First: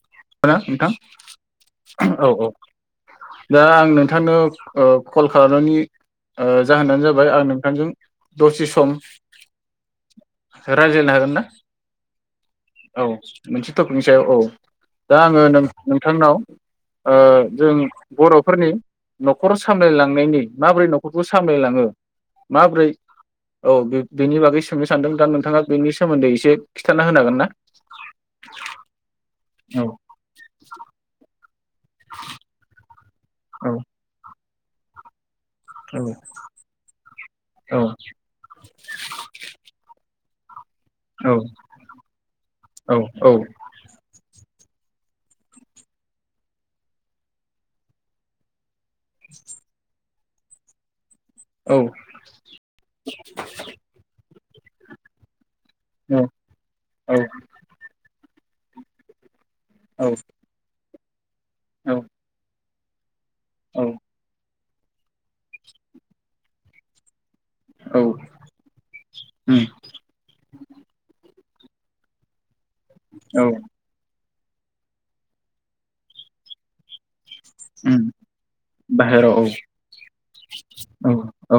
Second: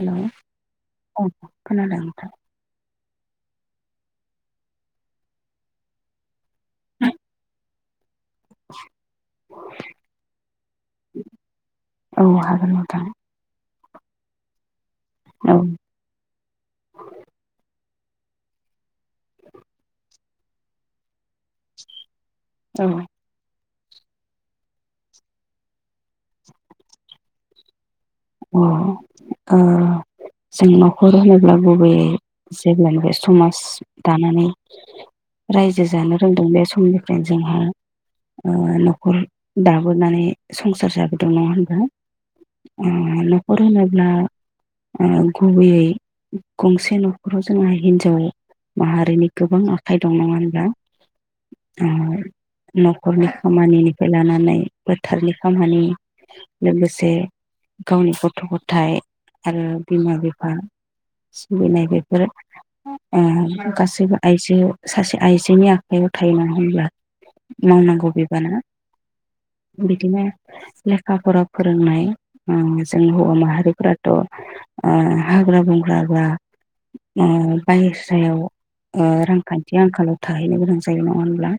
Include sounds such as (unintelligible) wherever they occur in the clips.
Hello (unintelligible) औ खोनादों नोंथां नोंथां औ औ दा आं नोंथांनो ओ कल खालामनायनि ओ जाहोनानो जाबाय आं नोंथांजों दसे सम औ हागोन नोंथां औ मोनसे टपिकनि सायाव औ दा आङो औ नों नोंथांनाव ओ जों बरफोरनि नखर सामलायलांनायनि माबोरै नख खौ सामलायलाङो औ माबोरै? औ बेनि बागै सोंनो सानदों दा नोंथाङा बेनि सोमोन्दै एसे खिथाना होनो हागोन ना? (inaudible) आ औ जों नखर (unintelligible) गुबैयै जेब्लायबो समाज औ दानानै रायजो जानो रोंदों बे समनिफ्रायनो जोंहा औ ओ नखर दाबोनानै संसार जाबोदों औ नङा होनबा उम औ नखर होनोब्ला ओ गुबैयै गंसे नखराव जोंहा हिनजाव माहारिनि गोबां आखाइ दं नङा होनबा? औ ओ नखरनि खामानिनिफ्राय लानानै बोथोरनि खामानि लोगोसे औ गावनि गथ गथाय आरो बिमा औ बिफा सिबिनाय बेफोर ओ औ गासैबो आइजो सासे आइजोनि आखायाव थायो नालाय होमब्ला मावनांगौ बिबाना बिदिनो लेखा फरा फोरोंनाय ओं जों हौवा औ माहारिफ्राथ' ओ हाग्रा बंग्रा बा ओ उम बाहेरायाव बाहेराव रांखान्थि आंखालाव थाहैनो गोनां जायो औ नङा होनब्ला? औ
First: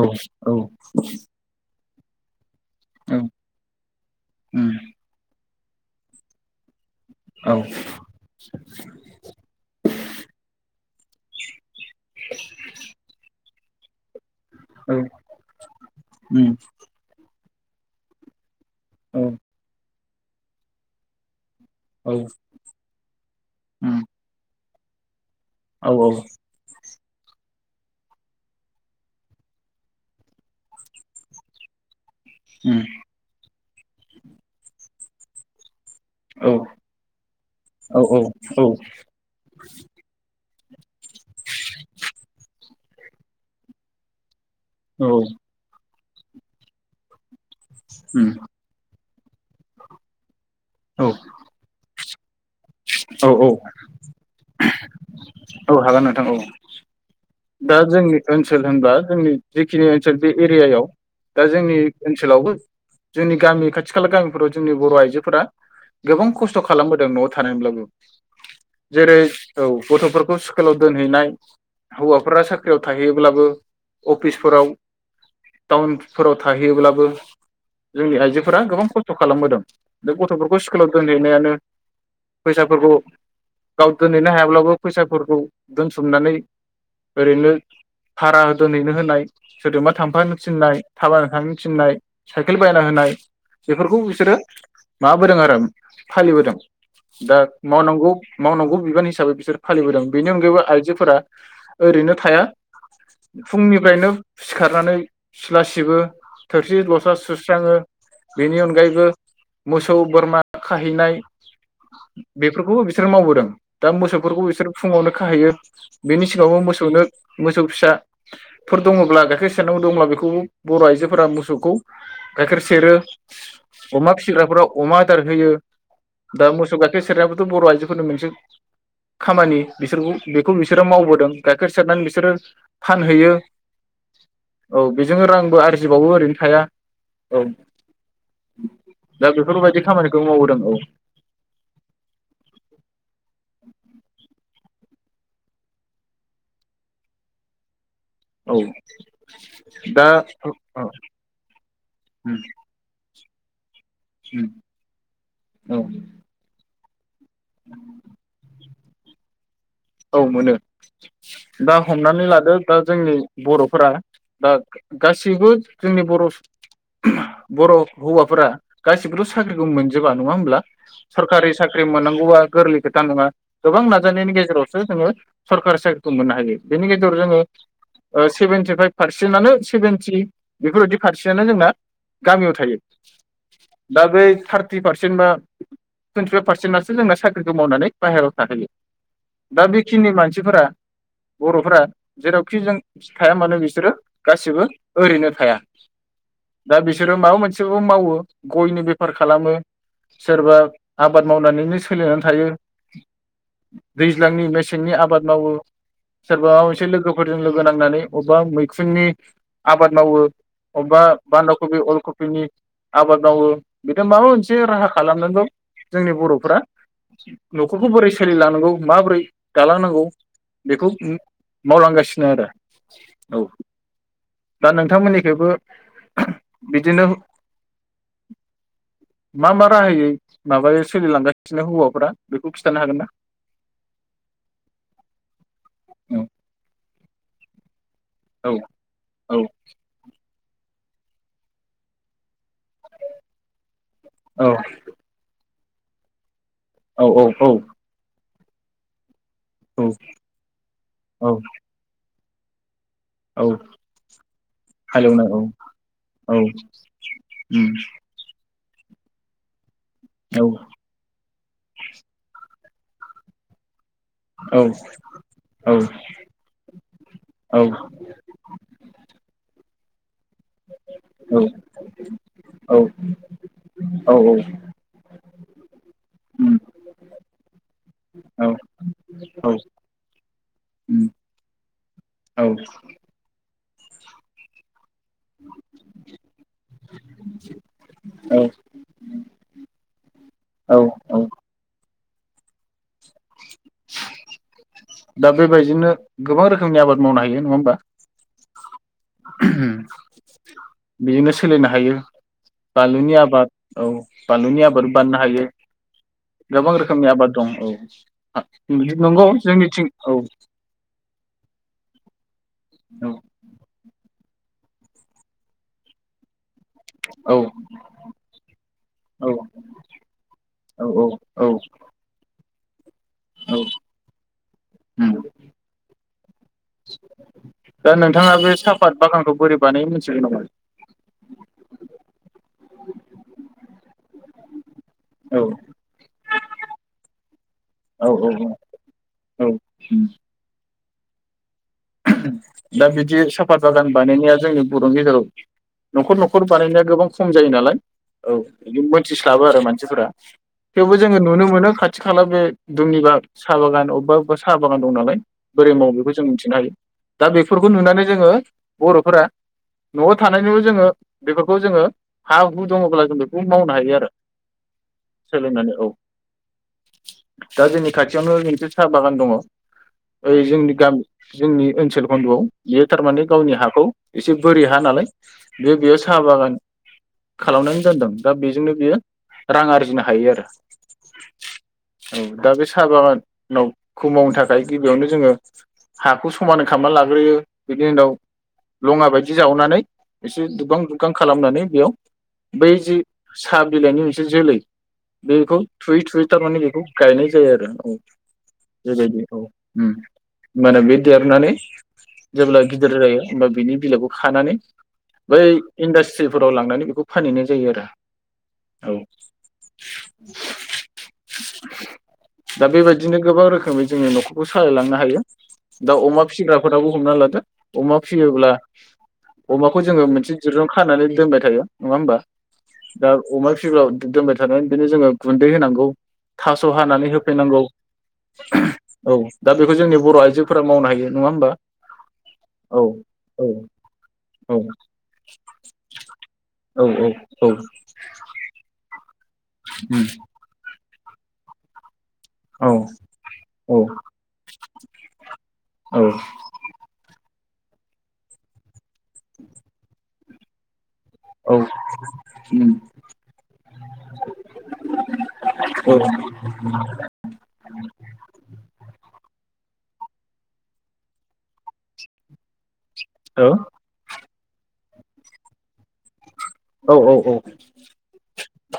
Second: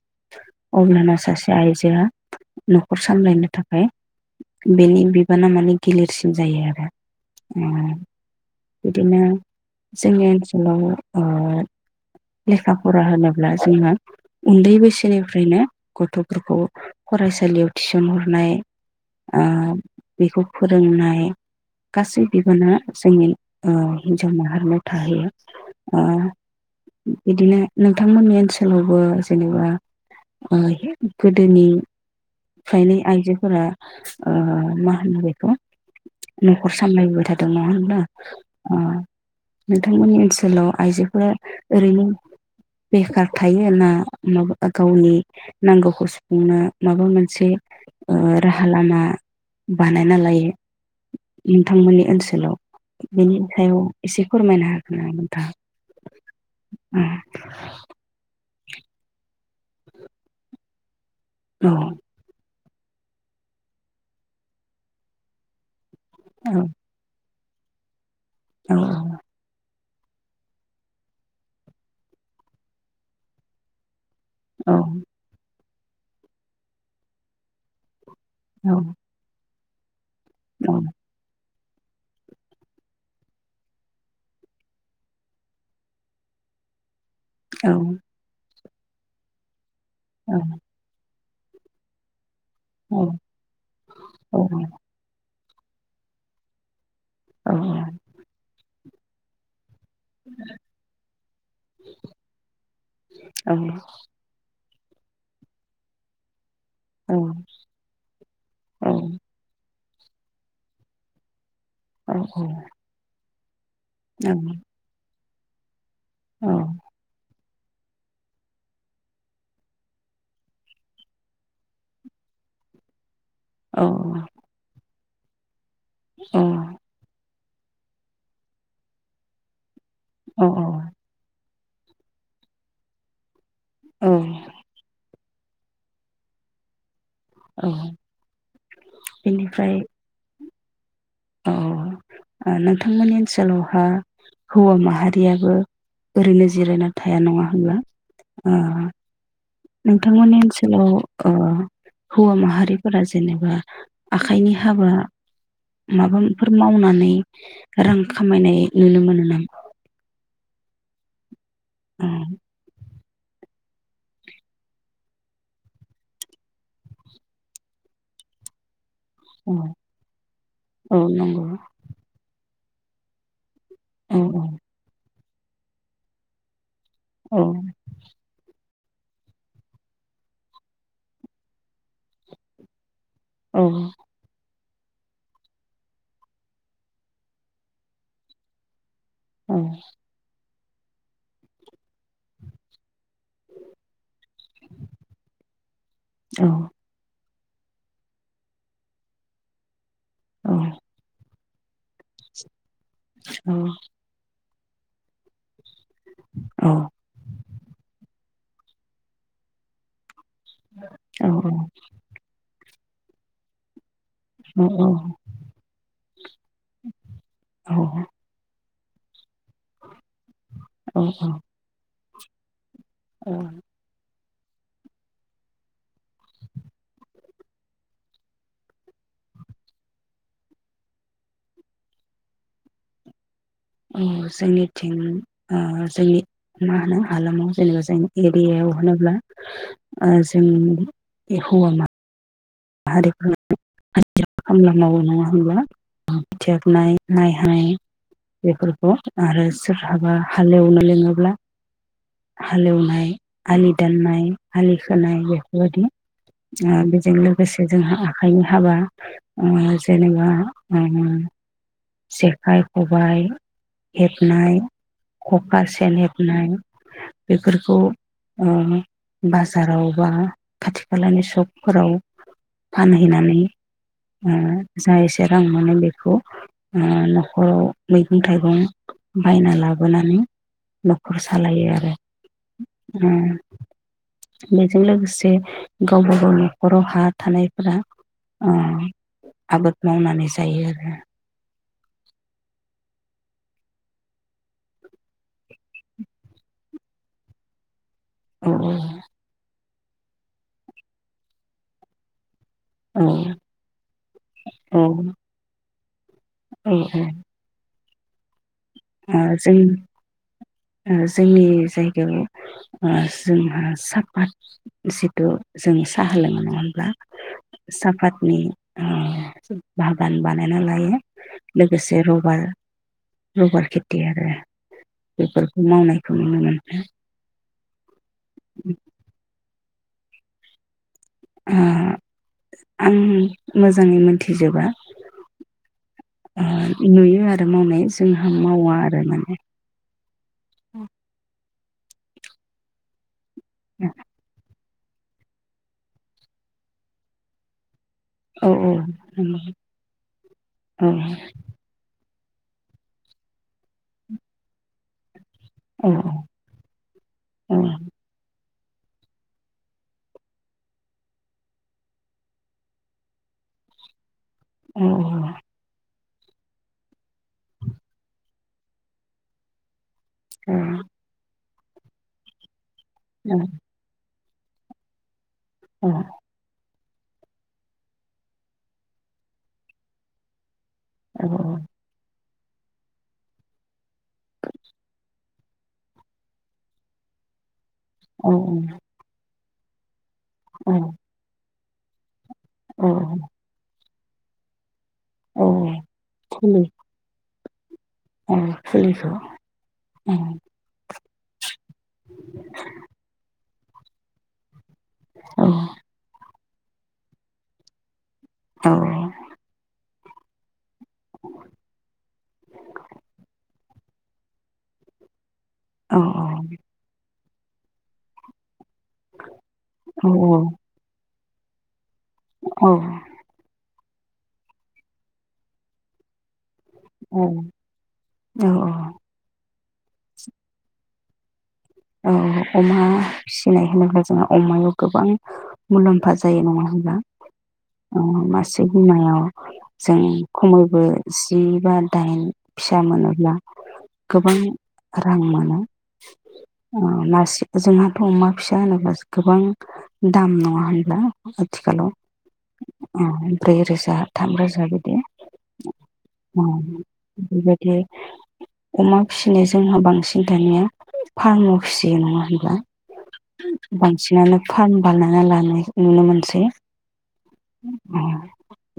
औ अब्लाना सासे आइजोआ नखर औ सामलायनो थाखाय उम बेनि बि बाना माने गिलिरसिम जायो आरो। औ ओ बिदिनो जोंनि ओन्सोलाव ओ लेखा फरा होनो ब्ला जोंहा उन्दै बैसोनिफ्रायनो उम गथफोरखौ फरायसा सालियाव थिसन हरनाय औ ओ बेखौ फोरोंनाय औ गासै बिबाना जोंनि ओ उम हिनजाव माहारिनाव थाहैयो। औ ओ औ बिदिनो नोंथांमोननि ओन्सोलावबो जेनेबा ओ गोदोनि उम फायनै आइजोफोरा ओ मा होनो बेखौ नखर सामलायबोबाइ थादों नङा होनब्ला? ओ नोंथांमोननि ओन्सोलाव आइजो फोरा ओरैनो बेखार थायो ना नखर बा गावनि नांगौ खौ सु बुंनो माबा मोनसे ओ राहा लामा बानायना लायो औ नोंथां मोननि ओनसोलाव बेनि औ सायाव एसे फोरमायनो उम औ हागोन नोंथां औ दा जोंनि ओनसोल होनब्ला जोंनि जिखिनि ओनसोल बे एरियायाव दा औ जोंनि ओनसोलावबो जोंनि गामि खाथि खाला गामिफोराव जोंनि बर आइजोफोरा गोबां खस्थ औ खालामबोदों न औ (unintelligible) जेरै औ गथफोरखौ स्कुलाव दोनहैनाय हौवाफोरा साख्रियाव थाहैयोब्लाबो अफिसफोराव औ टाउनफोराव थाहैयोब्लाबो जोंनि आइजोफोरा औ गोबां खस्थ खालामबोदों बे गथफोरखौ औ स्कुलाव दोनहैनायानो फैसाफोरखौ गाव दोनहैनो हायाब्लाबो फैसाफोरखौ दोनथुमनानै ओरैनो औ भारा दोनहैनो होनाय सोरजोंबा थांफानो थिननाय थाबाय थांनो थिननाय साइकेल बायना होनाय बेफोरखौ बिसोरो माबाबोदों आरो फालिबोदों दा मावनांगौ मावनांगौ बिबान हिसाबै बिसोर फालिबोदों बेनि अनगायैबो आइजोफोरा ओरैनो थाया फुंनिफ्रायनो सिखारनानै सिला सिबो थोरसि लथा सुस्राङो बेनि अनगायैबो मोसौ बोरमा खाहैनाय बेफोरखौबो बिसोर मावबोदों। दा मोसौफोरखौ बिसोर फुङावनो। खाहैयो। बेनि सिगाङावबो मोसौनो। मोसौ फिसाफोर दङब्ला गाइखेर सेरनांगौ दंब्ला बेखौबो बर आइजोफोरा मोसौखौ गाइखेर सेरो अमा फिसिग्राफोराव अमा। आदार होयो। दा मोसौ गाइखेर सेरनायावबो। बर' आइजोफोरनि मोनसे खामानि बिसोरखौ बेखौ मिस औ औ बोदों गाइखेर सेरनानै बिसोरो फानहैयो। औ। जोङो रांबो आरजिबावो ओरैनो थाया। औ दा बेनिफ्राय बेफोरबायदि खामानिखौ मावबोदों। औ। औ नोंथांमोननि ओनसोलावहा हौवा माहारियाबो ओरैनो जिरायना थाया नङा होनब्ला। ओ औ। दा नोंथांमोननि ओनसोलाव ओ हौवा माहारिफोरा। जेनेबा। आखाइनि हाबा औ माबाफोर मावनानै। नै। रां खामायनाय। नुनो मोनो नामा। औ मोनो। दा हमनानै लादो दा। जोंनि बर'फोरा दा गासिबो जोंनि बर' सुह बर' हौवाफोरा गासिबोथ औ साख्रिखौ मोनजोबा नङा होमब्ला औ नंगौ सरकारि साख्रि मोननांगौवा। गोरलै खोथा नङा। गोबां औ नाजानायनि औ गेजेराव। जोङो सरकारि साख्रिखौ मोननो हायो। बिनि गेजेराव जोङो सेभेनटि फाइभ। पारसेन्टआनो सेभेेनटि बेफोरबायदि फारसेटआनो जोंना गामियाव थायो औ दा ब्रै थार थ्रि पारसेन्ट बा टुइन्टिफाइभ पार्सेन्टनासो जोंना साख्रिखौ मावनानै बाहहेरायाव थाहैयो। औ दा बेखिनि मानसिफोरा बरफोरा जेरावखि जों थाया मानो बिसोरो गासिबो ओरैनो थाया औ दा बिसोरो माबा मोनस सोरबो मावो गयनि बेफार खालामो। सोरबा आबाद मावनानैनो सोलिनानै थायो। औ दैज्लांनि मेसेंनि आबाद मावो सोरबा माबा मोनसे लोगोफोरजों लोग गो नांनानै अबेबा मैखुननि आबाद मावो अबेबा औ बान्दा औ कपि, अल कपिनि आबाद मावो बेदिनो माबा मोनसे राहा खालामनानैबाबो जोंनि बरफोरा नखरखौ बोरै सोलिलांनांगौ माब्रै दालांनांगौ बेखौ उम मावलांगासि नो आरो ओ औ दा नोंथांमोननिखैबो बिदिनो मा मा राहायै माबायो सोलिलांगासिनो हौवाफोरा बेखौ खिन्थानो हागोन ना? अ जोंनिथिं ओ जोंनि मा होनो हालामाव जेनेबा जों औ एरियायाव होनोब्ला औ ओ जो जों ए हौवा मा हारिफोरा हाजिरा औ खामला मावो नङा होमब्ला थिया फुनाय औ माइ हानाय बेफोरखौ आरो सोरहाबा हालेवनो औ लिङोब्ला हालेवनाय औ आलि दाननाय, आलि खोनाय हालेवनाय औ बेफोरबायदि औ ओ बेजों लोगोस उम जोंहा आखाइनि हाबा ओ जेनेबा औ ओ जेखाइ, खबाय हेबनाय औ खखा, औ सेन हेबनाय बेफोरखौ बाजाराव बा खाथि खालानि औ सकफोराव औ फानहैनानै औ ओ जा एसे रां मोनो बेखौ उम नखराव मैगं औ थाइगं औ बायना लाबोनानै उम नखर सालायो आरो। बे जों लोगोसे गावबा गाव नखराव हा थानायफोरा औ आबाद मावनानै जायो औ आरो। औ दा बेबायदिनो गोबां रोखोमनि आबाद मावनो हायो नङा होमबा। औ औ। बिजोंनो सोलिनो हायो। बानलुनि आबाद औ बानलुनि औ आबाद औ बाननो हायो। गोबां औ रोखोमनि आबाद दं औ। (inaudible) ओ जों जोंनिथिं औ ओ जोंनि जायगायाव ओ औ जोंहा साफात जिथु जों साहा लोंङो औ साफातनि अ बागान बानायना औ लायो औ लोगोसे रबार औ रबार खेथि आरो उम बेफोरखौ मावनायखौ नुनो मोनो। दा नोंथाङा बे साफात बागानखौ बोरै बानायो मोन्थिगोन‌ नामा नों? ओ आं मोजाङै मोन्थिजोबा। औ ओ नुयो आरो मावनाय औ जोंहा औ मावा आरो माने। औ (inaudible) उम दा बिदि सा फात बानायनाया जोंनि बर'नि गेजेराव नखर नखर बानायनाया गोबां खम जायो नालाय औ बिदि औ मोनथिस्लाबो आरो मानसिफोरा औ थेवबो जोङो नुनो मोनो खाथि खाथि खाला बे दुमनिब साह बागान अबेबा बबेबा साहा बागान दं नालाय बोरै औ मावो बेखौ जों मिन्थिनो हायो। दा औ बेफोरखौ नुनानै जोङो बर'फोरा नआव थानायनि जोङो बेफोरखौ जोङो हा हु दङब्ला जों बेखौ मावनो हायो आरो। औ सोलोंनानै औ। दा जोंनि खाथियावनो मोनसे साहा बागान दङ। ओइ जोंनि गामि जोंनि ओनसोल खन्द'आव इयो थारमाने गावनि हाखौ एसे बोरि हा नालाय बियो बेयाव सा बागान खालामनानै दोनदों दा बेजोंनो बियो रां आरजिनो हायो आरो। ओं औ औ दा बे सा बागान-नाव खौ मावनो थाखाय गिबियावनो जोङो हाखौ समान खामना लाग्रोयो बिनि उनाव लङा बायदि दि जावनानै इसे औ दुबगां दुबगां खालामनानै बेयाव बै औ जि साब बिलाइनि मोनसे जोलै औ बेखौ थुयै थुयै थारमाने फुलि बेखौ गायनाय जा यो आरो औ फुलिखौ ओम। होनबानो बे देरनानै जेब्ला गिदिर जायो होनबा बिनि बिलाइखौ खानानै बै औ इनडास्ट्रि फोराव लांनानै बेखौ फानहैनाय जायो आरो। औ दा बेबादिनो गोबां रोखोमै जोङो न'खरखौ सालायलांनो हायो। दा औ अमा फिसिग्राफोराबो हमना लादो अमा फिसियोब्ला अमाखौ जोङो मोनसे दिरुं खानानै दोनबाय थायो नङा होमबा? औ दा अमा फिसिबा दोनबाय थानानै बिदिनो जोङो गुन्दै होनांगौ। थास' हानानै औ होफैनांगौ औ औ दा बेखौ जोंनि बर' आइजो जोफोरा मावनो हायो नङा होमबा? औ औ अमा औ फिसिनाय होनोब्ला जोंहा औ अमायाव गोबां मुलाम्फा जायो नङा औ होनब्ला औ ओ मासे बिमायाव जों खमैबो जि बा। दाइन औ फिसा मोनोब्ला औ गोबां रां मोनो। औ नारसे जोंहाथ अमा फिसा होनोब्ला। गोबां। दाम नङा होनब्ला। औ आथिखालाव ओ ब्रै रोजा थाम रोजा बिदि ओम बेबायदि अमा फिसिनो जोंहा बां सिन्थानिया फार्म। खुसि नङा होनब्ला। बांसिनानो। फार्म बानायना लानाय नुनो मोनसै। औ औ औ ओ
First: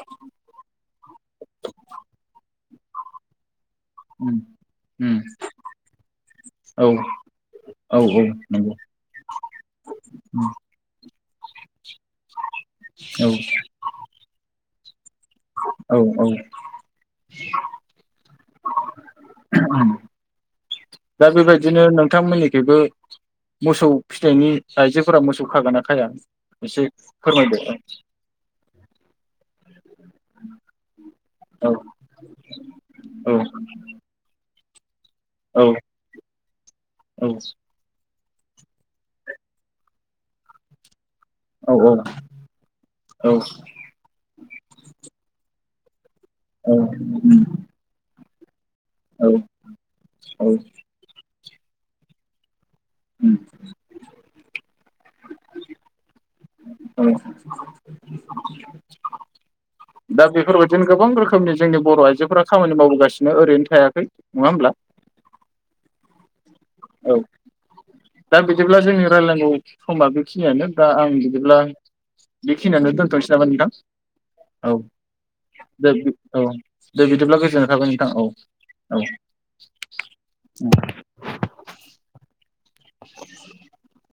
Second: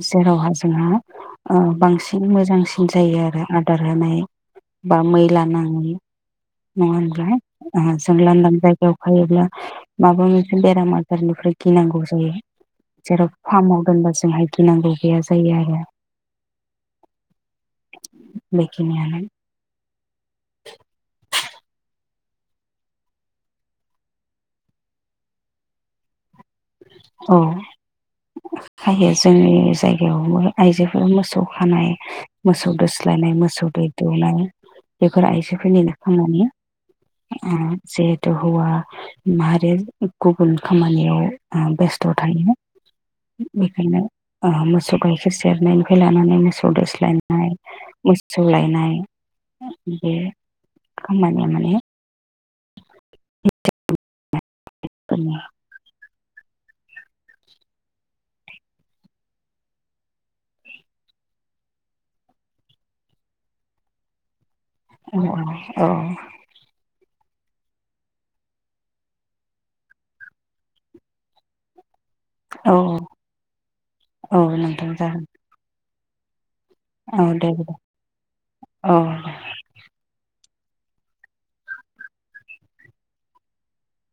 जेरावहा जोंहा ओ बांसिन मोजांसिन जायो आरो आ आदार होनाय उम बा उम मैला नाङै औ नङा होनब्ला औ जों लांदां नंगौ जायगायाव थायोब्ला माबा मोनसे बेराम आजारनिफ्राय गिनांगौ जायो औ जेराव। फार्माव दोनबा जोंहाय गिनांगौ। गैया जायो आरो औ औ बेखिनियानो ओम दा बेबायदिनो नों थांमोननिखैबो मोसौ फिथाइनि आइजोफोरा मोसौ खागोन ना खाया। एसे अह फोरमायदो खायो जोंनि बेयावबो आइजोफोरा मोसौ औ खानाय मोसौ दोस्लायनाय औ मोसौ दै दौनाय। (inaudible) बेफोर औ आइजोफोरनिनो खामानि। औ अह जे त हौवा माहारिर गुबुन खामानियाव ओ बेस्थ औ थायो औ बेखायनो ओ मोसौ गाइखो सेरनायनि‌ माने मोसौ दोस्लायनाय मोस सौलाय। नाय बे औ औ खामान (unintelligible) माने। उम। (unintelligible) दा बेफोरबायदिनो गोबां रोखोमनि जोंनि बर आइजोफोरा खामानि मावबोगासिनो ओरैनो थायाखै नङा होमब्ला। औ औ औ। औ दा बिदिब्ला जोंनि रायलानांगौ समा बेखिनियानो दा आं बिदिब्ला औ बेखिनियानो दोनथनोसै नामा नोंथां औ। नोंथां जागोन औ दे बिदिब्ला गोजोननाय थाबाय नोंथां औ औ औ (inaudible)